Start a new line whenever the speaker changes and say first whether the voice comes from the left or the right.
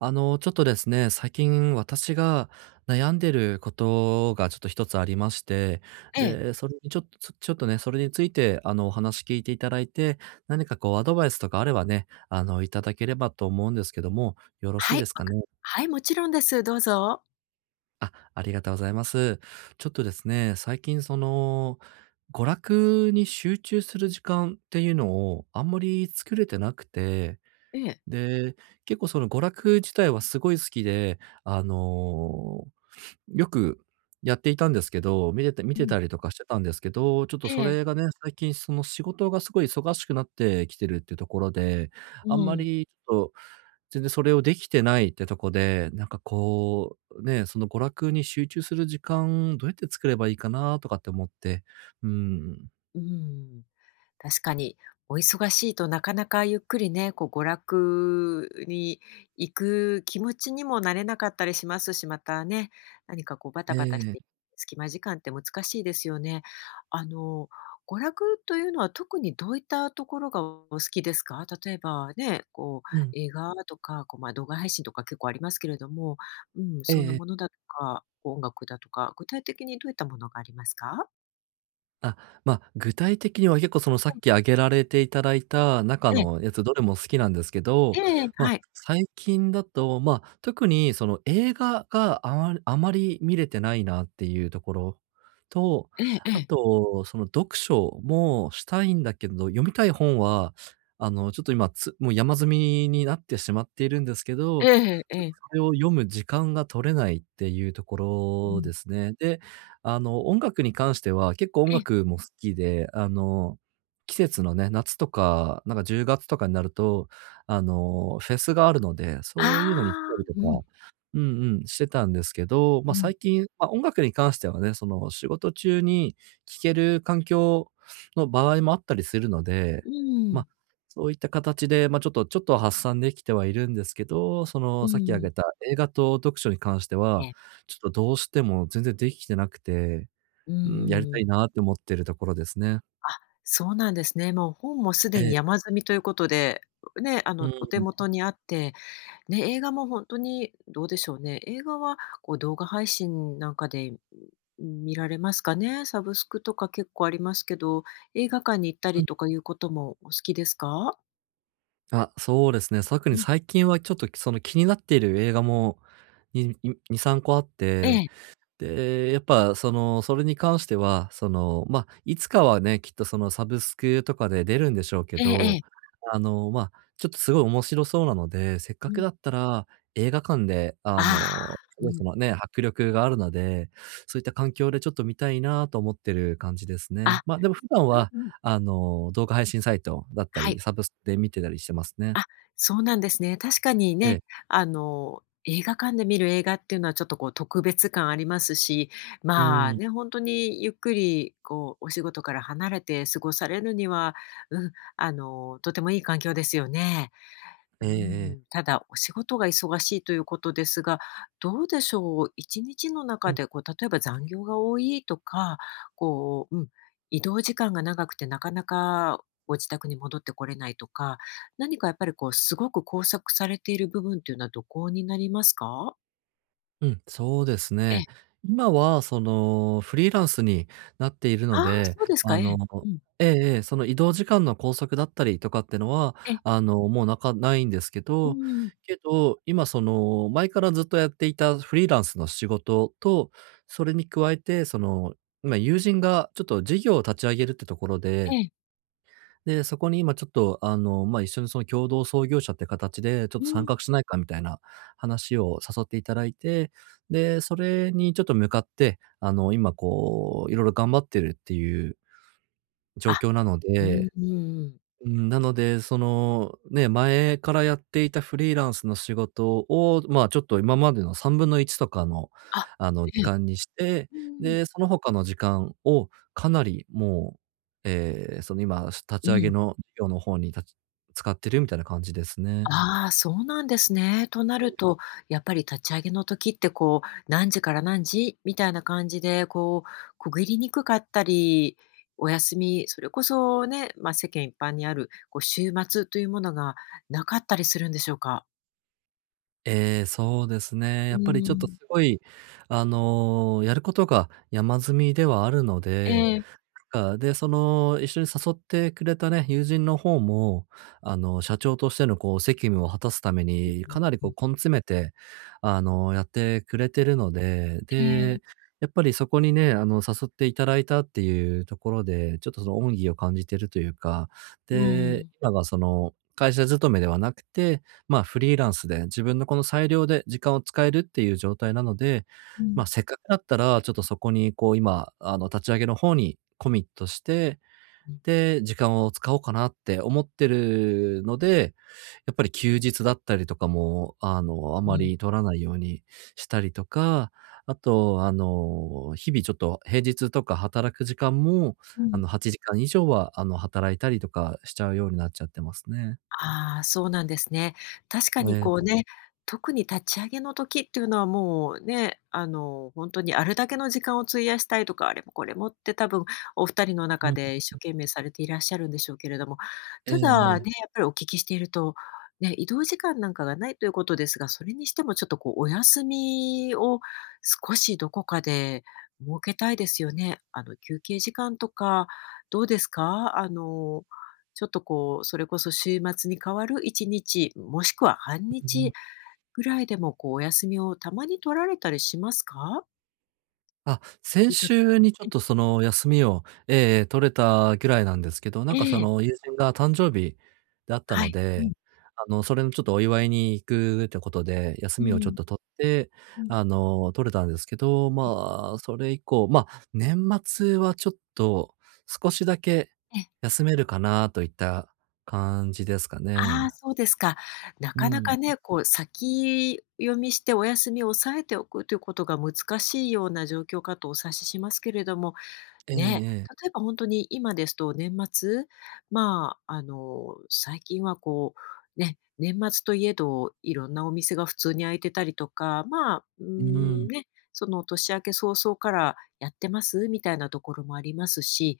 right: ちょっとですね、最近私が悩んでることがちょっと一つありまして、
left: ええ、
right: で、それにちょっと、ちょっとね、それについて、お話聞いていただいて、何かこう、アドバイスとかあればね、いただければと思うんですけども、よろしい
left: は
right: で
left: い、
right: す
left: わ
right: か
left: か
right: ね。
left: はい、もちろんです。どうぞ。
right: あ、ありがとうございます。ちょっとですね、最近その、娯楽に集中する時間っていうのをあんまり作れてなくて、
left: ええ。
right: で、結構その娯楽自体はすごい好きで、よくやっていたんですけど、見
left: う
right: てた
left: ん。
right: りとかしてたんですけど、ちょっと
left: え
right: そ
left: え。
right: れがね、最近その仕事がすごい忙しくなってきてるっていうところで、
left: う
right: あんま
left: ん。
right: りちょっと全然それをできてないってとこで、なんかこう、ね、その娯楽に集中する時間どうやって作ればいいかなとかって思って、うん。
left: うん。確かに、お忙しいとなかなかゆっくりね、こう娯楽に行く気持ちにもなれなかったりしますし、またね、何かこうバタ
right: え
left: バタし
right: え。
left: て、隙間時間って難しいですよね。あの、娯楽というのは特にどういったところがお好きですか？例えばね、こう
right: うん。
left: 映画とか、こう、ま、動画配信とか結構ありますけれども、うん、
right: ええ
left: そんな
right: え
left: もの
right: え。
left: だとか、音楽だとか、具体的にどういったものがありますか？
right: あ、まあ、具体的には結構そのさっき挙げられていただいた中
left: ええ、
right: のやつどれも好きなんですけど、
left: ええ、ええ、
right: まあ、
left: はい。
right: 最近だと、ま、あ特にその映画があまり見れてないなっていうところと、
left: えええ
right: あ
left: え。
right: と、その読書もしたいんだけど、読みたい本は、ちょっと今つもう山積みになってしまっているんですけ
left: え
right: ど、
left: えええ。
right: それを読む時間が取れないっていうとこ
left: う
right: ろ
left: ん。
right: ですね。で、音楽に関しては、結構音
left: ええ。
right: 楽も好きで、季節のね、夏とか、なんか10月とかになると、フェスがあるので、
left: あ
right: そういうのに行っ
left: あ、
right: たりと
left: うん、
right: か、うんうん、してたんですけど、
left: う
right: ま、
left: ん、
right: 最近、ま、音楽に関してはね、その、仕事中に聴ける環境の場合もあったりするので、
left: うー
right: ま、
left: ん、
right: そういった形で、ま、ちょっとは発散できてはいるんですけど、その、
left: う
right: さっき挙
left: ーん。
right: げた映画と読書に関しては、
left: え
right: ちょっとどうしても全然できてなくて、
left: う
right: うん、やり
left: ー
right: たい
left: ん。
right: なって思ってるところですね。
left: そうなんですね。もう本もす
right: え
left: でに
right: え。
left: 山積みということで、ね、あ
right: う
left: の、お手
right: ん、
left: 元にあって、ね、映画もほんとにどうでしょうね。映画はこう動画配信なんかで、見られますかね？サブスクとか結構ありますけど、映画館に行った
right: うん。
left: りとかいうこともお好きですか？
right: あ、そうですね。特に
left: うん。
right: 最近はちょっとその気になっている映画も、に2、3個あっ
left: え
right: て
left: え、
right: で、やっぱその、それに関しては、その、ま、あいつかはね、きっとそのサブスクとかで出るんでしょうけ
left: えええ
right: ど、
left: え。
right: ま、あちょっとすごい面白そうなので、せっ
left: う
right: かく
left: ん。
right: だったら映画館で、
left: ああ、
right: す
left: う
right: ごい
left: ん。
right: そのね、迫力があるので、そういった環境でちょっと見たいなと思ってる感じです
left: あ、
right: ね。ま、あでも普段
left: う
right: は、
left: んうん。
right: 動画配信サイトだった
left: は
right: り、
left: い。
right: サブスクで見てたりしてますね。
left: あ、そうなんですね。確かに
right: え
left: ね、
right: え。
left: あの、映画館で見る映画っていうのはちょっとこう特別感ありますし、
right: う
left: まあ
right: ん。
left: ね、本当にゆっくりこうお仕事から離れて過ごされるには、うん、あの、とてもいい環境ですよね。う
right: ええええ。
left: ん、ただ、お仕事が忙しいということですが、どうでしょう、1日の
right: う
left: 中
right: ん。
left: で、こう、例えば残業が多いとか、こう、うん、移動時間が長くてなかなかご自宅に戻ってこれないとか、何かやっぱり、こう、すごく拘束されている部分というのはどこになりますか？
right: うん、そうです
left: ええ。
right: ね。今はそのフリーランスになっているの
left: ああ、
right: で、
left: そうです
right: あ
left: か、え
right: の
left: え。うん。
right: ええええ、その移動時間の拘束だったりとかってのは、
left: ええ。
right: もうなかないんですけ
left: う
right: ど、
left: んうん。
right: けど、今その前からずっとやっていたフリーランスの仕事と、それに加えて、その、今友人がちょっと事業を立ち上げるってところで
left: ええ。
right: で、そこに今ちょっと、まあ、一緒にその共同創業者って形で、ちょっ
left: う
right: と参画
left: ん。
right: しないかみたいな話を誘っていただいて、で、それにちょっと向かって、今こう、いろいろ頑張ってるっていう状
left: あ、
right: 況なの
left: う
right: で、
left: ーん。
right: うん、なので、その、ね、前からやっていたフリーランスの仕事を、まあ、ちょっと今までの1/3とかの、
left: あ、え
right: 時
left: え。
right: 間にして、
left: うん。
right: で、その他の時間をかなりもう、その今立
left: う
right: ち上げ
left: ん。
right: の事業の方に立ち使ってるみたいな感じですね。
left: ああ、そうなんですね。となると、やっぱり立ち上げの時って、こう、何時から何時みたいな感じで、こう、区切りにくかったり、お休み、それこそね、まあ、世間一般にある、こう、週末というものがなかったりするんでしょうか？
right: ええ、そうですね。や
left: う
right: っぱりちょっとす
left: ん。
right: ごい、やることが山積みではあるの
left: え
right: で、
left: え。
right: なんか、で、その、一緒に誘ってくれたね、友人の方も、社長としてのこう責務を果たすために、かなりこう根詰めて、やってくれてるので、
left: え
right: で、
left: え。
right: やっぱりそこにね、誘っていただいたっていうところで、ちょっとその恩義を感じてるというか、で、
left: ん。
right: 今がその、会社勤めではなくて、まあ、フリーランスで、自分のこの裁量で時間を使えるっていう状態なので、
left: う
right: まあ、
left: ん。
right: せっかくだったら、ちょっとそこにこう今、立ち上げの方にコミットして、
left: うん。
right: で、時間を使おうかなって思ってるので、やっぱり休日だったりとかも、あ
left: う
right: ま
left: ん。
right: り取らないようにしたりとか、あと、日々ちょっと平日とか働く時間も、
left: うん。
right: 8時間以上は、働いたりとかしちゃうようになっちゃってますね。
left: ああ、そうなんですね。確かに
right: え
left: こう
right: え、
left: ね、特に立ち上げの時っていうのはもうね、あの、本当にあれだけの時間を費やしたいとか、あれもこれもって多分お二人の
right: う
left: 中
right: ん、
left: で一生懸命されていらっしゃるんでしょうけれども、
right: ええ
left: ただ
right: え
left: ね、
right: え。
left: やっぱりお聞きしていると、ね、移動時間なんかがないということですが、それにしてもちょっとこうお休みを少しどこかで設けたいですよね。あの、休憩時間とかどうですか？あのちょっとこう、それこそ週末に変わる1日、もしくは半
right: うん。
left: 日ぐらいでもこうお休みをたまに取られたりしますか？
right: あ、先
left: 意図的
right: 週
left: に
right: にちょっ
left: ね。
right: とその休みを、ええ取れたぐらいなんですけど、なん
left: え
right: かそ
left: え、
right: の友人が誕生日であった
left: は
right: の
left: い。う
right: で、
left: ん、
right: それのちょっとお祝いに行くってことで、休
left: う
right: みをちょっ
left: ん、
right: と取って、
left: うん。
right: 取れたんですけど、
left: え
right: まあ、それ以降、まあ、年末はちょっと少しだけ
left: え、ええ。
right: 休めるかなといった感じですか
left: あ
right: ね。
left: あ、そうですか。な
right: う
left: かなか
right: ん。
left: ね、こう先読みしてお休みを抑えておくということが難しいような状況かとお察ししますけれども、
right: ええ
left: ね、
right: ええ。
left: 例えば本当に今ですと年末、まあ、あの、最近はこう、ね、年末といえど、いろんなお店が普通に開いてたりとか、まあ、うー
right: う
left: ん、
right: ん。
left: ね、その年明け早々からやってますみたいなところもありますし、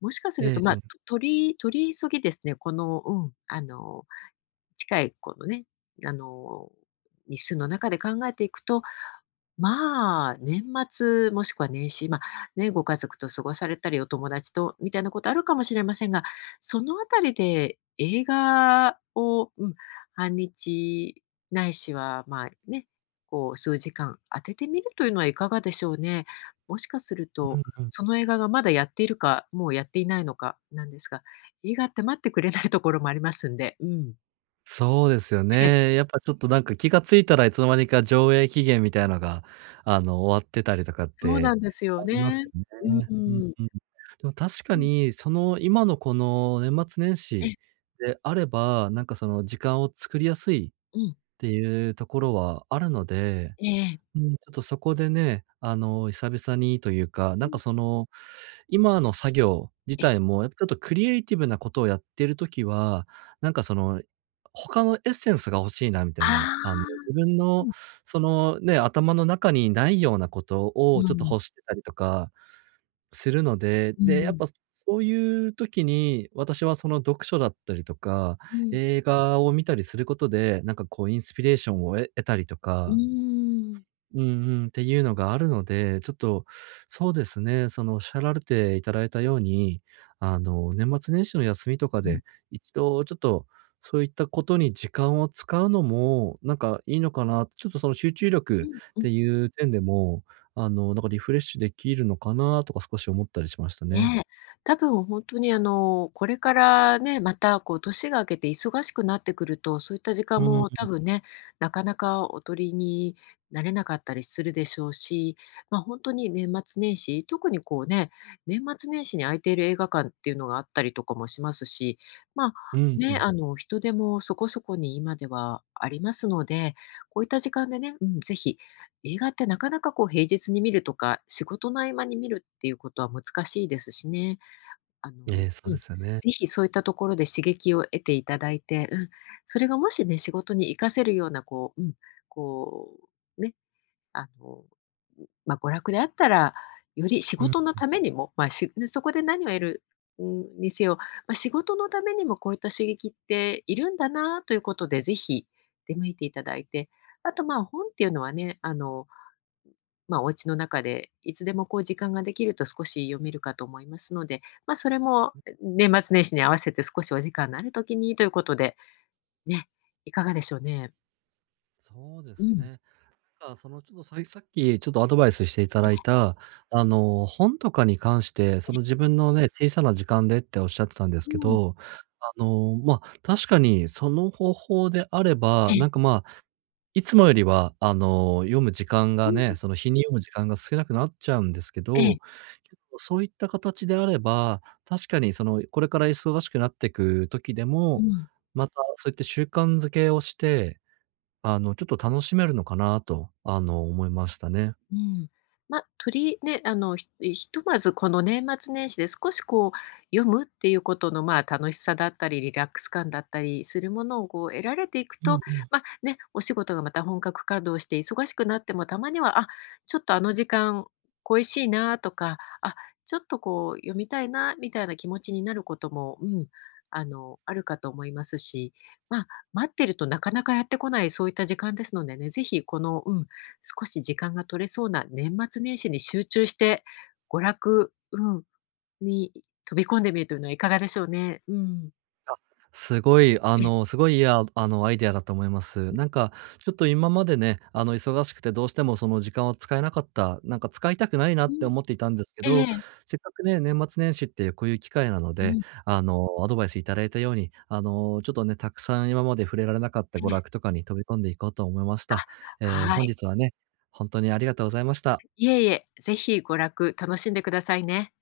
left: もしかする
right: え
left: と、まあ、
right: え。
left: と取り取り急ぎですね、この、うん、あの、近いこのね、あの、日数の中で考えていくと、まあ、年末もしくは年始、ま、ね、ご家族と過ごされたり、お友達とみたいなことあるかもしれませんが、そのあたりで映画を、うん、半日ないしは、まあ、ね、こう数時間当ててみるというのはいかがでしょうね。もしかする
right: う
left: と、
right: んうん。
left: その映画がまだやっているか、もうやっていないのかなんですが、映画って待ってくれないところもありますんで、うん。
right: そうですよ
left: ええ、
right: ね。やっぱちょっとなんか気がついたらいつの間にか上映期限みたいのが、終わってたりとかっ
left: そうな
right: て
left: んです
right: あ
left: よ
right: ります
left: ね。
right: よね。
left: う
right: うん
left: ん。
right: うん。でも確か
left: うん、
right: に、その、今のこの年末年
left: え
right: 始
left: え、
right: であれば、なんかその時間を作りやすいっ
left: うん、
right: ていうところはあるので、
left: ええ。
right: うん、ちょっとそこでね、久々にというか、
left: う
right: なんか
left: ん。
right: その今の作業自
left: え、
right: 体も、やっぱちょっとクリエイティブなことをやってるときは、なんかその、他のエッセンスが欲しいなみたい
left: あ
right: な、自
left: あ、
right: 分
left: す
right: の
left: うん、
right: そのね、頭の中にないようなことを
left: う
right: ちょっと
left: ん、
right: 欲してたりとかするので、
left: う
right: で、やっ
left: ん、
right: ぱそういう時に、私はその読書だったりとか、
left: うん。
right: 映画を見たりすることで、なんかこうインスピレーションを得たりと
left: うー
right: か
left: ん。
right: うんうん、っていうのがあるので、ちょっと、そうですね、そのおっしゃられていただいたように、年末年始の休みとか
left: うん、
right: で、一度ちょっと、そういったことに時間を使うのも、なんかいいのかな、ちょっとその集中
left: う
right: 力
left: ん
right: っ
left: う
right: て
left: ん。
right: いう点でも、なんかリフレッシュできるのかなとか少し思ったりしましたね。
left: ねえ、多分本当にあの、これからね、またこう年が明けて忙しくなってくると、そういった時
right: う
left: 間
right: ん、
left: も多分ね、なかなかお取りになれなかったりするでしょうし、ま、あ本当に年末年始、特にこうね、年末年始に空いている映画館っていうのがあったりとかもしますし、ま、
right: うんう
left: ね、
right: ん。
left: あの人手もそこそこに今ではありますので、こういった時間でね、うん、ぜひ映画ってなかなかこう平日に見るとか、仕事の合間に見るっていうことは難しいですしね。あの、
right: ええ、そう
left: うん、
right: で
left: ぜ
right: すよね。
left: ひそういったところで刺激を得ていただいて、うん、それがもしね、仕事に活かせるようなこう、うん、こう、ね、あの、まあ、娯楽であったら、より仕
right: うん、
left: 事のためにも、ま、しね、そこで何を得る、うん、にせよ、まあ、仕事のためにもこういった刺激っているんだなということで、ぜひ出向いていただいて、あと、ま、本っていうのはね、あの、まあ、お家の中でいつでもこう時間ができると少し読めるかと思いますので、まあ、それも年末年始に合わせて少しお時間のある時にということで、ね、いかがでしょうね？
right: そうで
left: う
right: す
left: ん。
right: ね。あ、そのちょっとさっきちょっとアドバイスしていただいた、本とかに関して、その自分のね、小さな時間でっておっしゃってたんです
left: う
right: け
left: ん。
right: ど、まあ、確かにその方法であれば、
left: ええ。
right: なんか、まあ、いつもよりは、読む時間が
left: うん。
right: ね、その日に読む時間が少なくなっちゃうんですけ
left: え
right: ど、
left: え。
right: そういった形であれば、確かにその、これから忙しくなっていく時で
left: う
right: も、
left: ん。
right: またそういった習慣づけをしてちょっと楽しめるのかなと、思いましたね。
left: うん。ま、とりね、あの、ひとまずこの年末年始で少しこう読むっていうことの、まあ、楽しさだったり、リラックス感だったりするものをこう得られていく
right: うんう
left: と、
right: ん。
left: ま、ね、お仕事がまた本格稼働して忙しくなってもたまには、あ、ちょっとあの時間恋しいなとか、あ、ちょっとこう読みたいなみたいな気持ちになることも、うん、あの、あるかと思いますし、まあ、待ってるとなかなかやってこないそういった時間ですのでね、ぜひこの、うん、少し時間が取れそうな年末年始に集中して、娯楽うん、に飛び込んでみるというのはいかがでしょうね？うん。
right: あ、すごい、
left: え、
right: アイデアだと思います。なんか、ちょっと今までね、忙しくてどうしてもその時間を使えなかった、なんか使いたくないなって
left: う
right: 思っていたんですけ
left: ん。え
right: ど、
left: え
right: せっかくね、年末年始っていうこういう機会なの
left: う
right: で、
left: ん、
right: アドバイスいただいたように、ちょっとね、たくさん今まで触れられなかった
left: え
right: 娯楽
left: え。
right: とかに飛び込んでいこうと思いまし
left: あ、
right: た。
left: は
right: 本
left: い。
right: 日はね、本当にありがとうございました。
left: いえいえ、ぜひ娯楽楽しんでくださいね。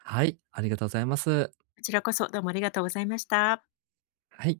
right: はい、ありがとうございます。
left: こちらこそどうもありがとうございました。
right: はい。